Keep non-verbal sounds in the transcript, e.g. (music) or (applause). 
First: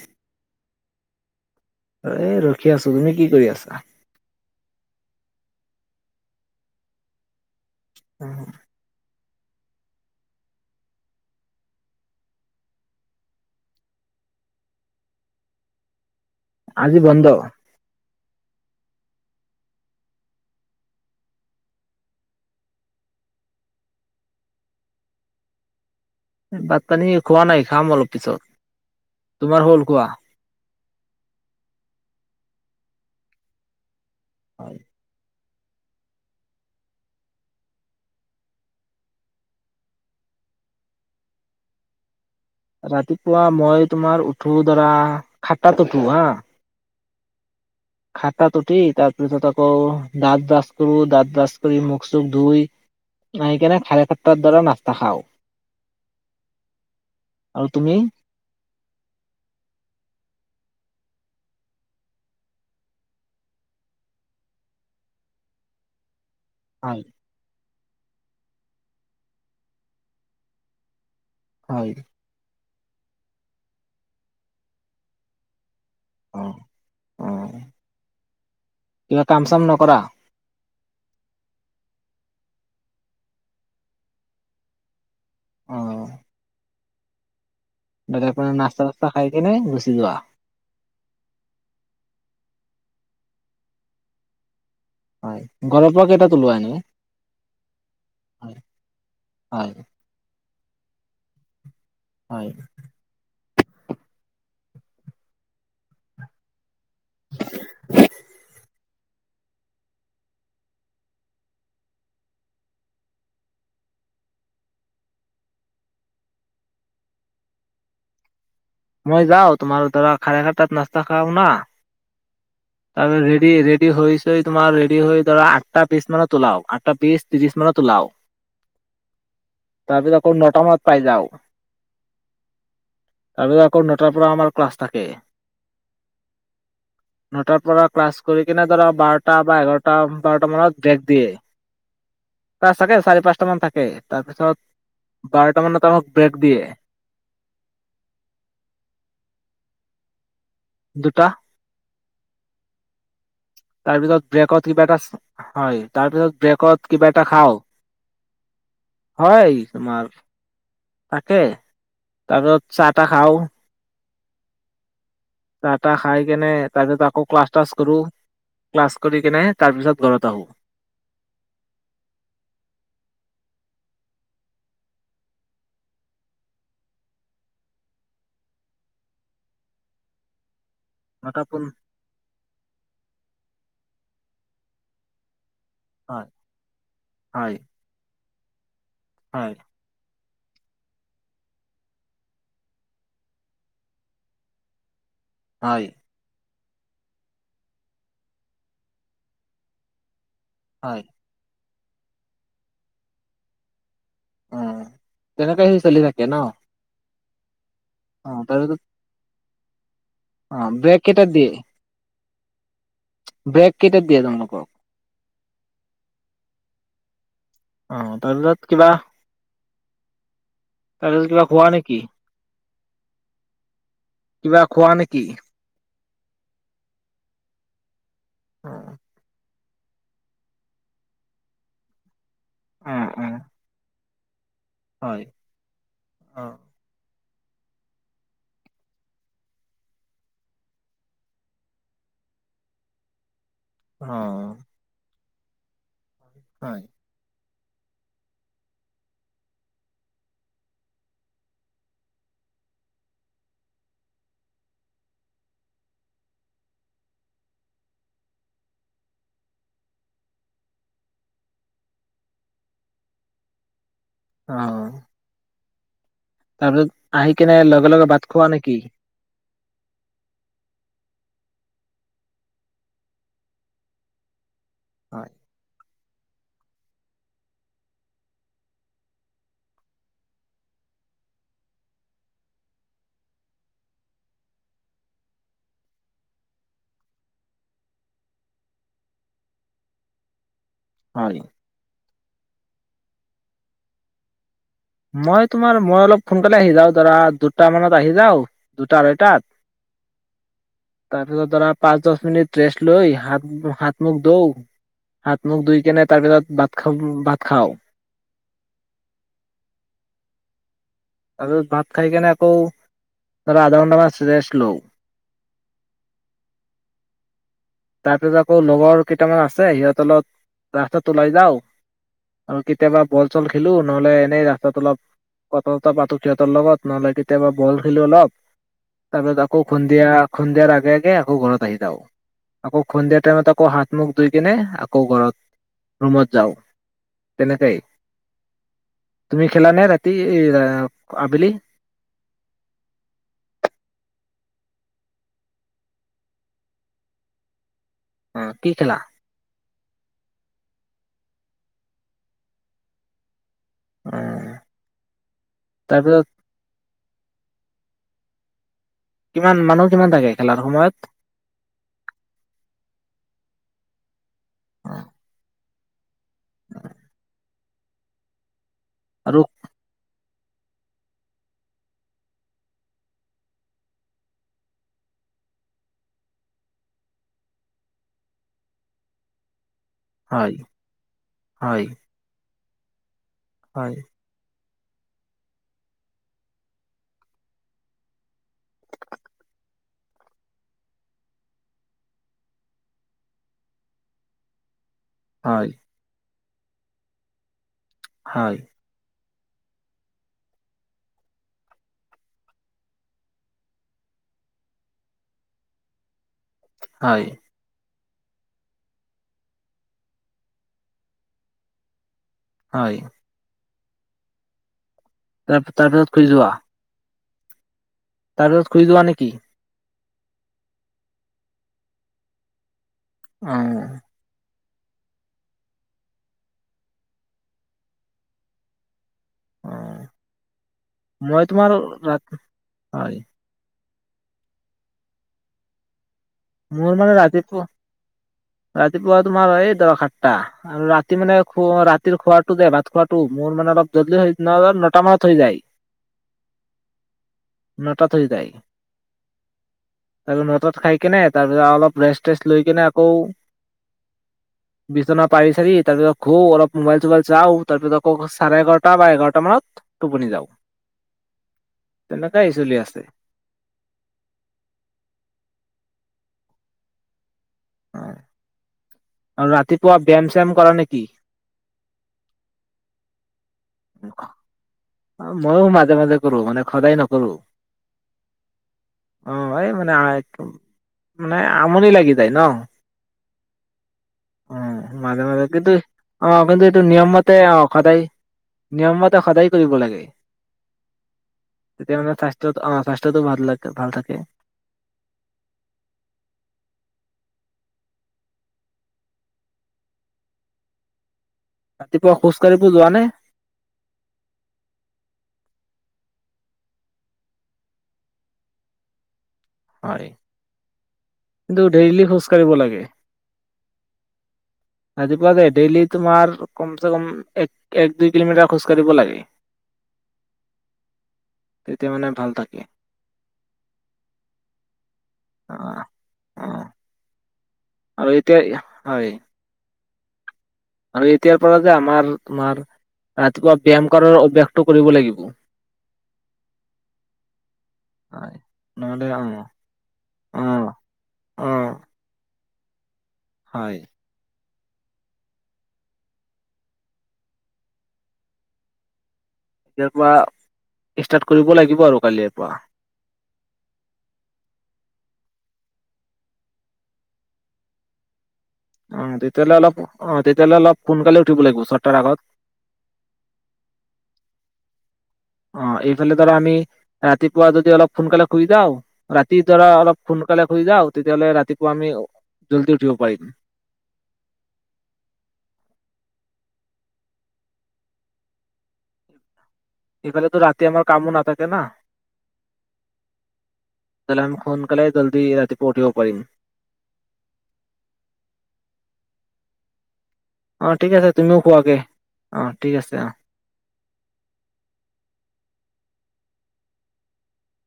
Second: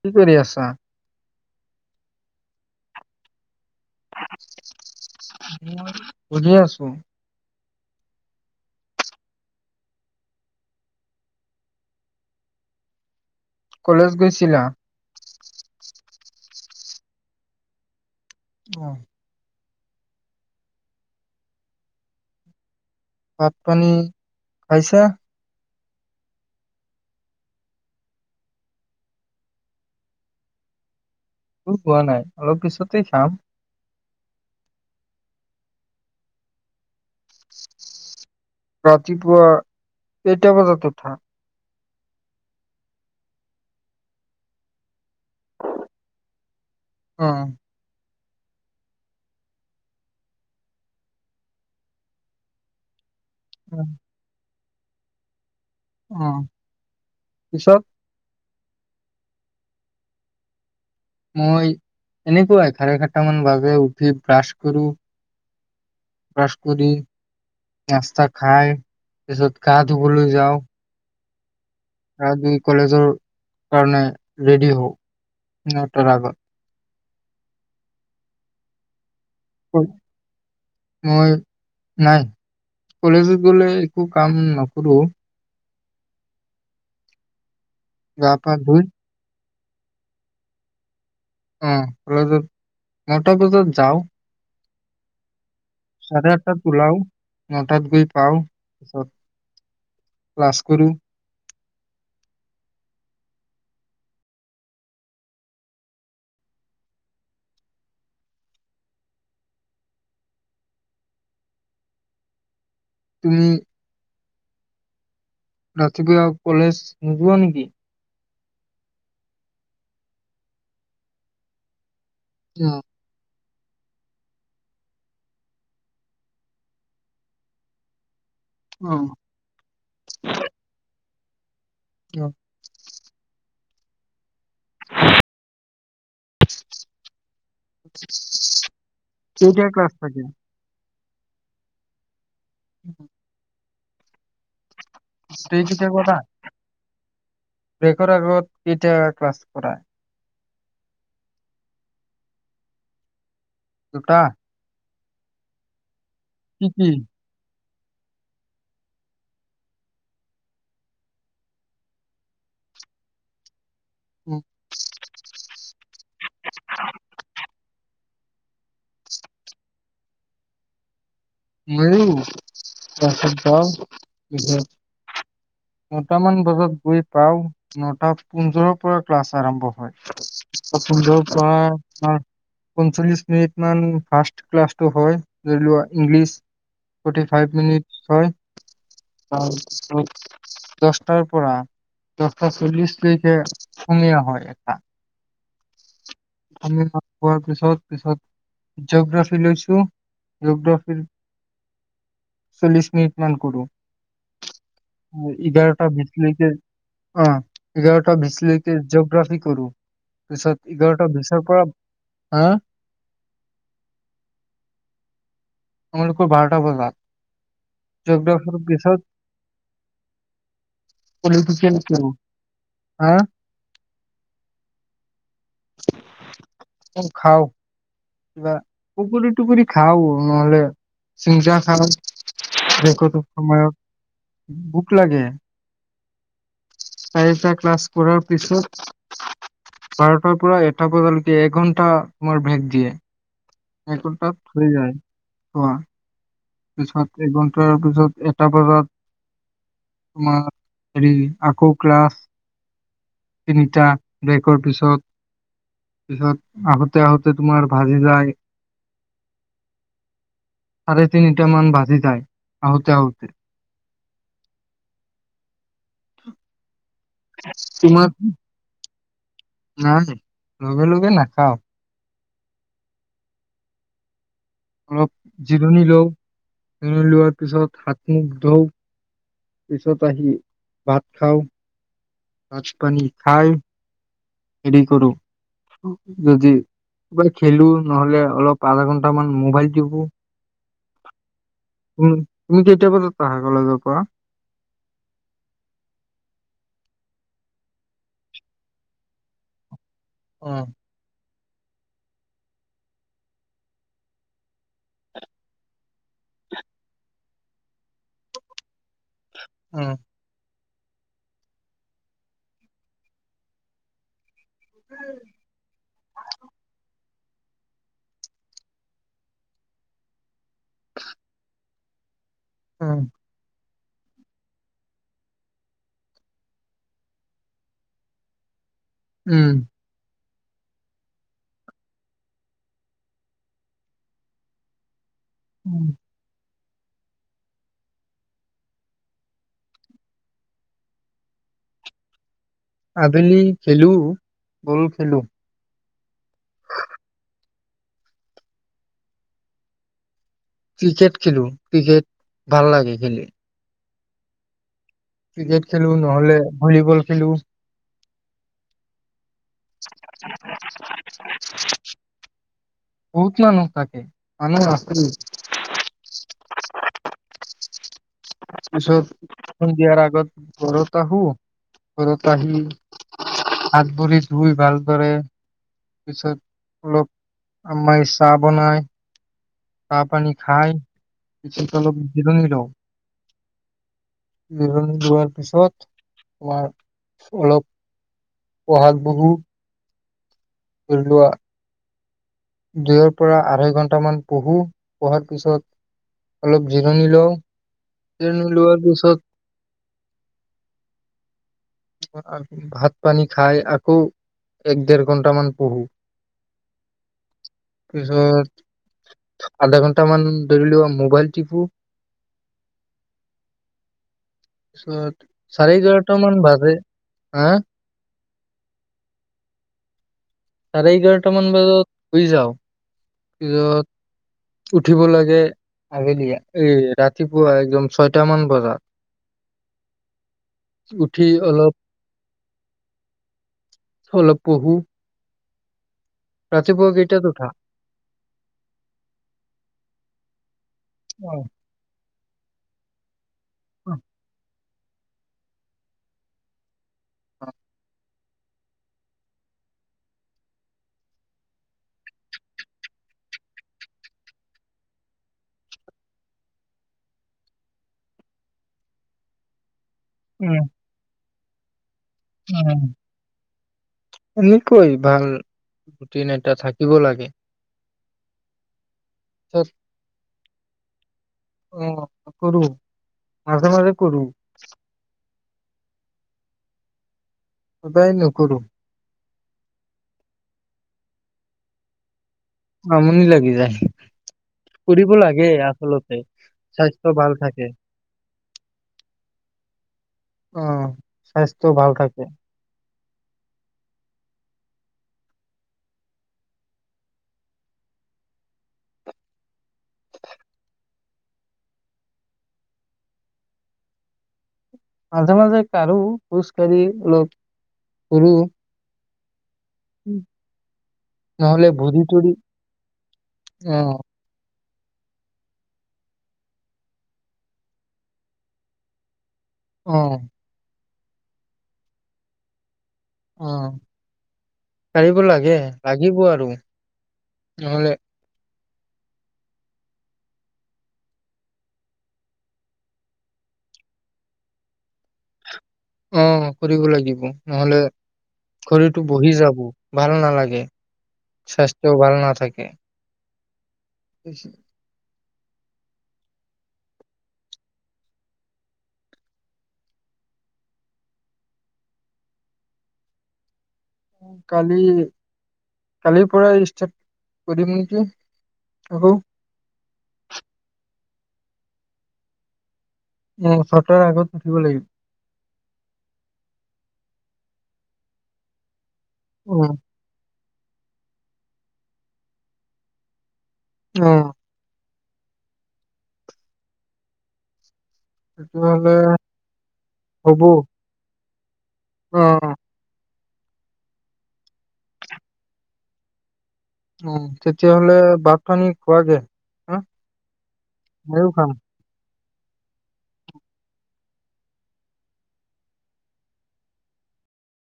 কি কৰি আছা? এ, ৰখি আছোঁ। তুমি কি কৰি আছা? বুজি আছো হু হু কলেজ গৈছিলা? আজি বন্ধ। আহ। ভাত-পানী খাইছা? ভাত-পানী খোৱা নাই, খাম অলপ পিছত তোমাৰ হ'ল কোৱা? উ, হোৱা নাই, অলপ পিছতেই খাম। হয়। ৰাতিপুৱা, কেইটা বজাত উঠা। ৰাতিপুৱা, মই তোমাৰ উঠো দৰা, খাতটাত উঠো, হা। অ। খাতটাত উঠি, তাৰপিছত আকৌ দাঁত ব্ৰাছ কৰোঁ। দাঁত ব্ৰাছ কৰি, মুখ-চুখ ধুই। (unintelligible) (unintelligible) উম, আৰু পিছত? তুমি মই এনেকুৱাই খাৰে খাটতা মান বাজে উঠি ব্ৰাছ কৰোঁ। ব্ৰাছ কৰি নাস্তা খাই, পিছত, গা ধুবলৈ যাওঁ। হয় (unintelligible) কলেজৰ কাৰণে ৰেডি হওঁ। নটাৰ আগত। অ অ। কিবা কাম চাম নকৰা? মই, নাই। কলেজত গ'লে একো কাম নকৰোঁ অহ। গা পা (unintelligible) ধুই নাস্তা চাষ্টা খাই। এনেই গুচি যোৱা। অ কলেজত নটা বজাত যাও। হয়। ঘৰৰ পৰা চাৰে কেইটাত ওলোৱা আঠটাত এনে উলাও। নটাত গৈ পাওঁ। হয় পিছত, হয় ক্লাছ কৰোঁ। হয়। (inaudible) (unintelligible) ৰাতিপুৱা কলেজ নোযোৱা নেকি? মই যাওঁ, তোমাৰ দৰা, খাৰে খাটাতাত নাস্তা খাও না। অ', (unintelligible) দি ৰেডি হৈ হৈছে তোমাৰ ৰেডি হৈ ধৰা আঠটা বিছ মানত উলাও, আঠটা বিছ, ত্ৰিশ মানত উলাও। অ', তাৰ পিছত আকৌ নটা মানত পাই যাওঁ। (unintelligible) অ। তাৰ পিছত আকৌ নটাৰ পৰা আমাৰ ক্লাছ থাকে। নটাৰ পৰা ক্লাছ কৰি কিনে ধৰা বাৰটা বা কেইটা ক্লাছ এঘাৰটা, থাকে? বাৰটা মানত ব্ৰেক। দিয়ে। ক্লাছ থাকে চাৰি-পাঁচটা মান থাকে। (unintelligible) তাৰ পিছত (unintelligible) ব্ৰেকৰ আগত কেইটা ক্লাছ কৰা? দুটা। তাৰ দুটা? পিছত ব্ৰেকত কিবা এটা হয়। তাৰ পিছত কি কি? ব্ৰেকত কিবা এটা খাওঁ। হয় তোমাৰ তাকে তাৰ পিছত চাহ তাহ খাওঁ। উম। চাহ তাহ খাই কেনে আকৌ ক্লাছ তাছ কৰোঁ, ক্লাছ কৰি কিনে তাৰ পিছত ঘৰত আহোঁ। মইো ক্লাছত যাওঁ, তাৰ পিছত নটামান বজাত গৈ পাওঁ, নটা পোন্ধৰৰ পৰা ক্লাছ আৰম্ভ হয়। (unintelligible) নটা পোন পৰা পঞ্চল্লিশ মিনিট মান ফাৰ্ষ্ট ক্লাছটো হয়। ধৰি লোৱা ইংলিছ হয় ফৰটি ফাইভ হয় মিনিট হয়। হয় অ দহটাৰ পৰা দহটা চল্লিশ লৈকে আসমীয়া হয় এটা। হয়। (unintelligible) পিছত-পিছত জিঅগ্ৰফী লৈছোঁ। হয় জিঅগ্ৰফীৰ চল্লিছ মিনিট মান কৰোঁ। উম। তেনেকে সি এঘাৰটা চলি থাকে ন ভিতলৈকে অ। এঘাৰটা অ বিছলৈকে তাৰপিছত জিগ্ৰাফিক কৰোঁ। অ পিছত ব্ৰেক এঘাৰটা কেইটাত বিছৰ দিয়ে পৰা হা? ব্ৰেক কেইটাত দিয়ে তোমালোকক? আমালোকক বাৰটা বজাত। অ, তাৰ পিছত কিবা? তাৰ (unintelligible) কোৱা নেকি? হম্? কিবা খোৱা নেকি? তুম খাৱ। কিবা অ পুকুৰী টুকুৰী খাওঁ। নহ'লে চিমচা খাওঁ। অ অ দেখোঁতো, সময়ত। বুক হয় লাগে। অ'। চাৰিটা ক্লাছ কৰাৰ পিছত, বাৰটাৰ পৰা এটা বজালৈকে এঘন্টা, আমাৰ ব্ৰেক দিয়ে। অ এঘণ্টাত, হৈ যায়। কোৱা। হয়। (unintelligible) তাৰ পিছত এটা বজাত তোমাৰ হেৰি, আকৌ ক্লাছ তিনিটা ব্ৰেকৰ পিছত-পিছত আহোতে-আহোতে তোমাৰ ভাজি যায়। ছাৰে তিনিটামান বাজি যায়, আহোঁতে আহোঁতে। অ তাৰ পিছত আহি কেনে লগে তোমাৰ লগে ভাত খোৱা নেকি? নাই লগে লগে নাখাওঁ। অলপ হয় জিৰণি লওঁ। (unintelligible) লোৱাৰ পিছত, হাত-মুখ ধুওঁ। পিছত আহি ভাত খাওঁ। ভাত-পানী খাই হেৰি কৰোঁ, (unintelligible) যদি, কিবা খেলোঁ, নহ'লে, অলপ আধা ঘন্টাামান মোবাইল টিপো। হয়। উম। তুমি কেইটা বজাত আহা কলেজৰ পৰা? মই তোমাৰ, মই অলপ খোনকালে আহি যাওঁ। ধৰা, দুটা মানত আহি যাওঁ, দুটা আঢ়ৈটাত। অ'হ। তাৰপিছত ধৰা, পাঁচ দহ মিনিট ৰেষ্টলৈ, হাত, হাত-মুখ ধুওঁ। হাত-মুখ ধুই কেনে, তাৰপিছত ভাত খাম, ভাত খাওঁ। উ আৰু ভাত খাই কেনে আকৌ, ধৰা আধা ঘণ্টা মান ৰেষ্ট লওঁ। (inaudible) তাৰ পিছত আকৌ লগৰ কেইটামান আছে, সিহঁতৰ লগত ৰাস্তাত ওলাই যাওঁ। আৰু উম কেতিয়াবা বল চল খেলু নহ'লে, এনেই ৰাস্তাত অলপ কথা-চথা পাতোঁ, সিহঁতৰ লগত। নহ'লে কেতিয়াবা বল খেলো অলপ। তাৰ পাছত, উম আাকৌ খন্ধিয়া খন্ধিয়াৰ আগে আগে আকৌ ঘৰত আহি যাওঁ। আকৌ খন্ধিয়া টাইমত, আকৌ হাত-মুখ ধুইকেনে আকৌ উম। ঘৰত ৰুমত যাওঁ। তেনেকেই। তুমি খেলানে ৰাতি, এ, আ, আ, আবেলি? আবেলি খেলোঁ, বল খেলোঁ। অ, কি খেলা? ক্ৰিকেট খেলো। ক্ৰিকেট, ভাল লাগে খেলি। অ ক্ৰিকেট খেলো তাৰপিছত নহলে ভলীবল খেলো। কিমান মানুহ কিমান থাকে খেলাৰ সময়ত বহুত মানুহ থাকে উম মানুহ আছিল। তাৰ আৰু পিছত ফোন দিয়াৰ আগত ঘৰত আহো, ঘৰত আহি হাত ভৰি ধুই ভালদৰে পিছত অলপ আম্মায়ে চাহ বনাই। চাহ পানী হয় খাই পিছত হয় অলপ জিৰণি লওঁ। হয় জিৰণি লোৱাৰ পিছত আমাৰ অলপ পঢ়াত বহু। ধৰি লোৱা দুয়ৰ পৰা আঢ়ৈ ঘন্টামান পহোঁ পঢ়াৰ হয় পিছত। অলপ জিৰণি লওঁ। জিৰণী হয় লোৱাৰ পিছত ভাত পানী খাই আকৌ এক ডেৰ ঘন্টামান পঢ়ো। হয়। তাৰ পিছত আধা ঘন্টা মান ধৰি লোৱা মোবাইল টিপু। হয়। তাৰপিছত তাৰ চাৰে তাৰপিছত এঘাৰটা শুই মান যোৱা বাজে। অ তাৰপিছত শুই যোৱা নেকি? চাৰে এঘাৰটা মান বজাত শুই যাওঁ। উম। পিছত উঠিব লাগে। আবেলি এই ৰাতিপুৱা একদম ছয়টামান বজাত। অ উঠি মই অলপ তোমাৰ ৰাতি হয় হয় অলপ পঢ়ো ৰাতিপুৱা মোৰ মানে কেইটাত উঠা? ৰাতিপুৱা, ৰাতিপুৱা তোমাৰ এই ধৰা সাতটা আৰু ৰাতি অ মানে শুৱা ৰাতি খোৱাটো যে ভাত খোৱাটো মোৰ মানে অ, অলপ জল্দি হয় (unintelligible) মানত হয় যায়। ন তাত হৈ যায়। আৰু ন তাত খায় কেনে তাৰপিছত অলপ ৰেষ্ট চেষ্ট লৈ কিনে আকৌ বিচনা পাৰি চাৰি তাৰ পিছত শু অলপ মোবাইল চোবাইল চাওঁ তাৰ পিছত আকৌ চাৰে এঘাৰটা বা এঘাৰটা মানত টোপনি যাওঁ। উম তেনেকৈ চলি উম। আছে। এনেকৈ ভাল ৰুটিন এটা থাকিব লাগে। অ আৰু ৰাতিপুৱা ব্যায়াম (unintelligible) কৰা নেকি আহ কৰু মাজে মাজে কৰো ময়ো মাজে মাজে কৰো মানে সদায় নকৰো সদায় নকৰো অ আই মানে মানে আমনি লাগি ন আমনি লাগি যায়। অ কৰিব মাজে মাজে লাগে কিন্তু আচলতে অ কিন্তু এইটো নিয়ম স্বাস্থ্য ভাল মতে অ থাকে। সদায় নিয়ম মতে সদায় কৰিব লাগে উম স্বাস্থ্যও ভাল তেতিয়া মানে থাকে স্বাস্থ্যত (unintelligible) ভাল থাকে (unintelligible) ৰাতিপুৱা খোজ কাঢ়িবো যোৱা নে? মাজে মাজে কাৰো খোজ কাঢ়ি অলপ কৰু হয় কিন্তু নহ'লে ভৰি দেইলী খোজ তৰি কাঢ়িব লাগে অ ৰাতিপুৱা যে ডেইলি তোমাৰ কম চ কম এক এক দুই কিলোমিটাৰ খোজ কাঢ়িব লাগে আহ তেতিয়া মানে ভাল থাকে অ কাঢ়িব অ লাগে লাগিব অ আৰু নহ'লে আৰু এতিয়া হয় আৰু এতিয়াৰ পৰা যে আমাৰ তোমাৰ ৰাতিপুৱা ব্যায়াম কাৰৰ অভ্যাসটো কৰিব লাগিব অ কৰিব লাগিব নহলে হয় শৰীৰটো নহ'লে অ বহি যাব, ভাল অ নালাগে, অ স্বাস্থ্যও ভাল নাথাকে উ হয় (inaudible) এতিয়াৰ পৰা ষ্টাৰ্ট কৰিব লাগিব আৰু কালিৰে পৰা কালি কালিৰ পৰা ষ্টাৰ্ট কৰিম নেকি অ আকৌ তেতিয়লে অলপ অ তেতিয়লে অলপ সোনকালে উঠিব লাগিব ছটাৰ আগত এ ছটাৰ আগত উঠিব লাগিব অ এইফালে ধৰা আমি ৰাতিপুৱা যদি অলপ সোনকালে (unintelligible) ৰাতি ধৰা উম। অলপ ফোন সোনকালেই শুই যাওঁ তেতিয়াহলে ৰাতিপুৱা আমি জল্দি উঠিব পাৰিম অ সেইটো হলে সেইফালেতো ৰাতি আমাৰ কামো নাথাকে (unintelligible) উম (unintelligible) সোনকালে জল্দি ৰাতিপুৱা উঠিব পাৰিম। উ তেতিয়াাহলে ভাত খানি খোৱা গে হা অ ঠিক আছে ময়ো তুমিও খাম। কোৱাগে অ ঠিক আছে অ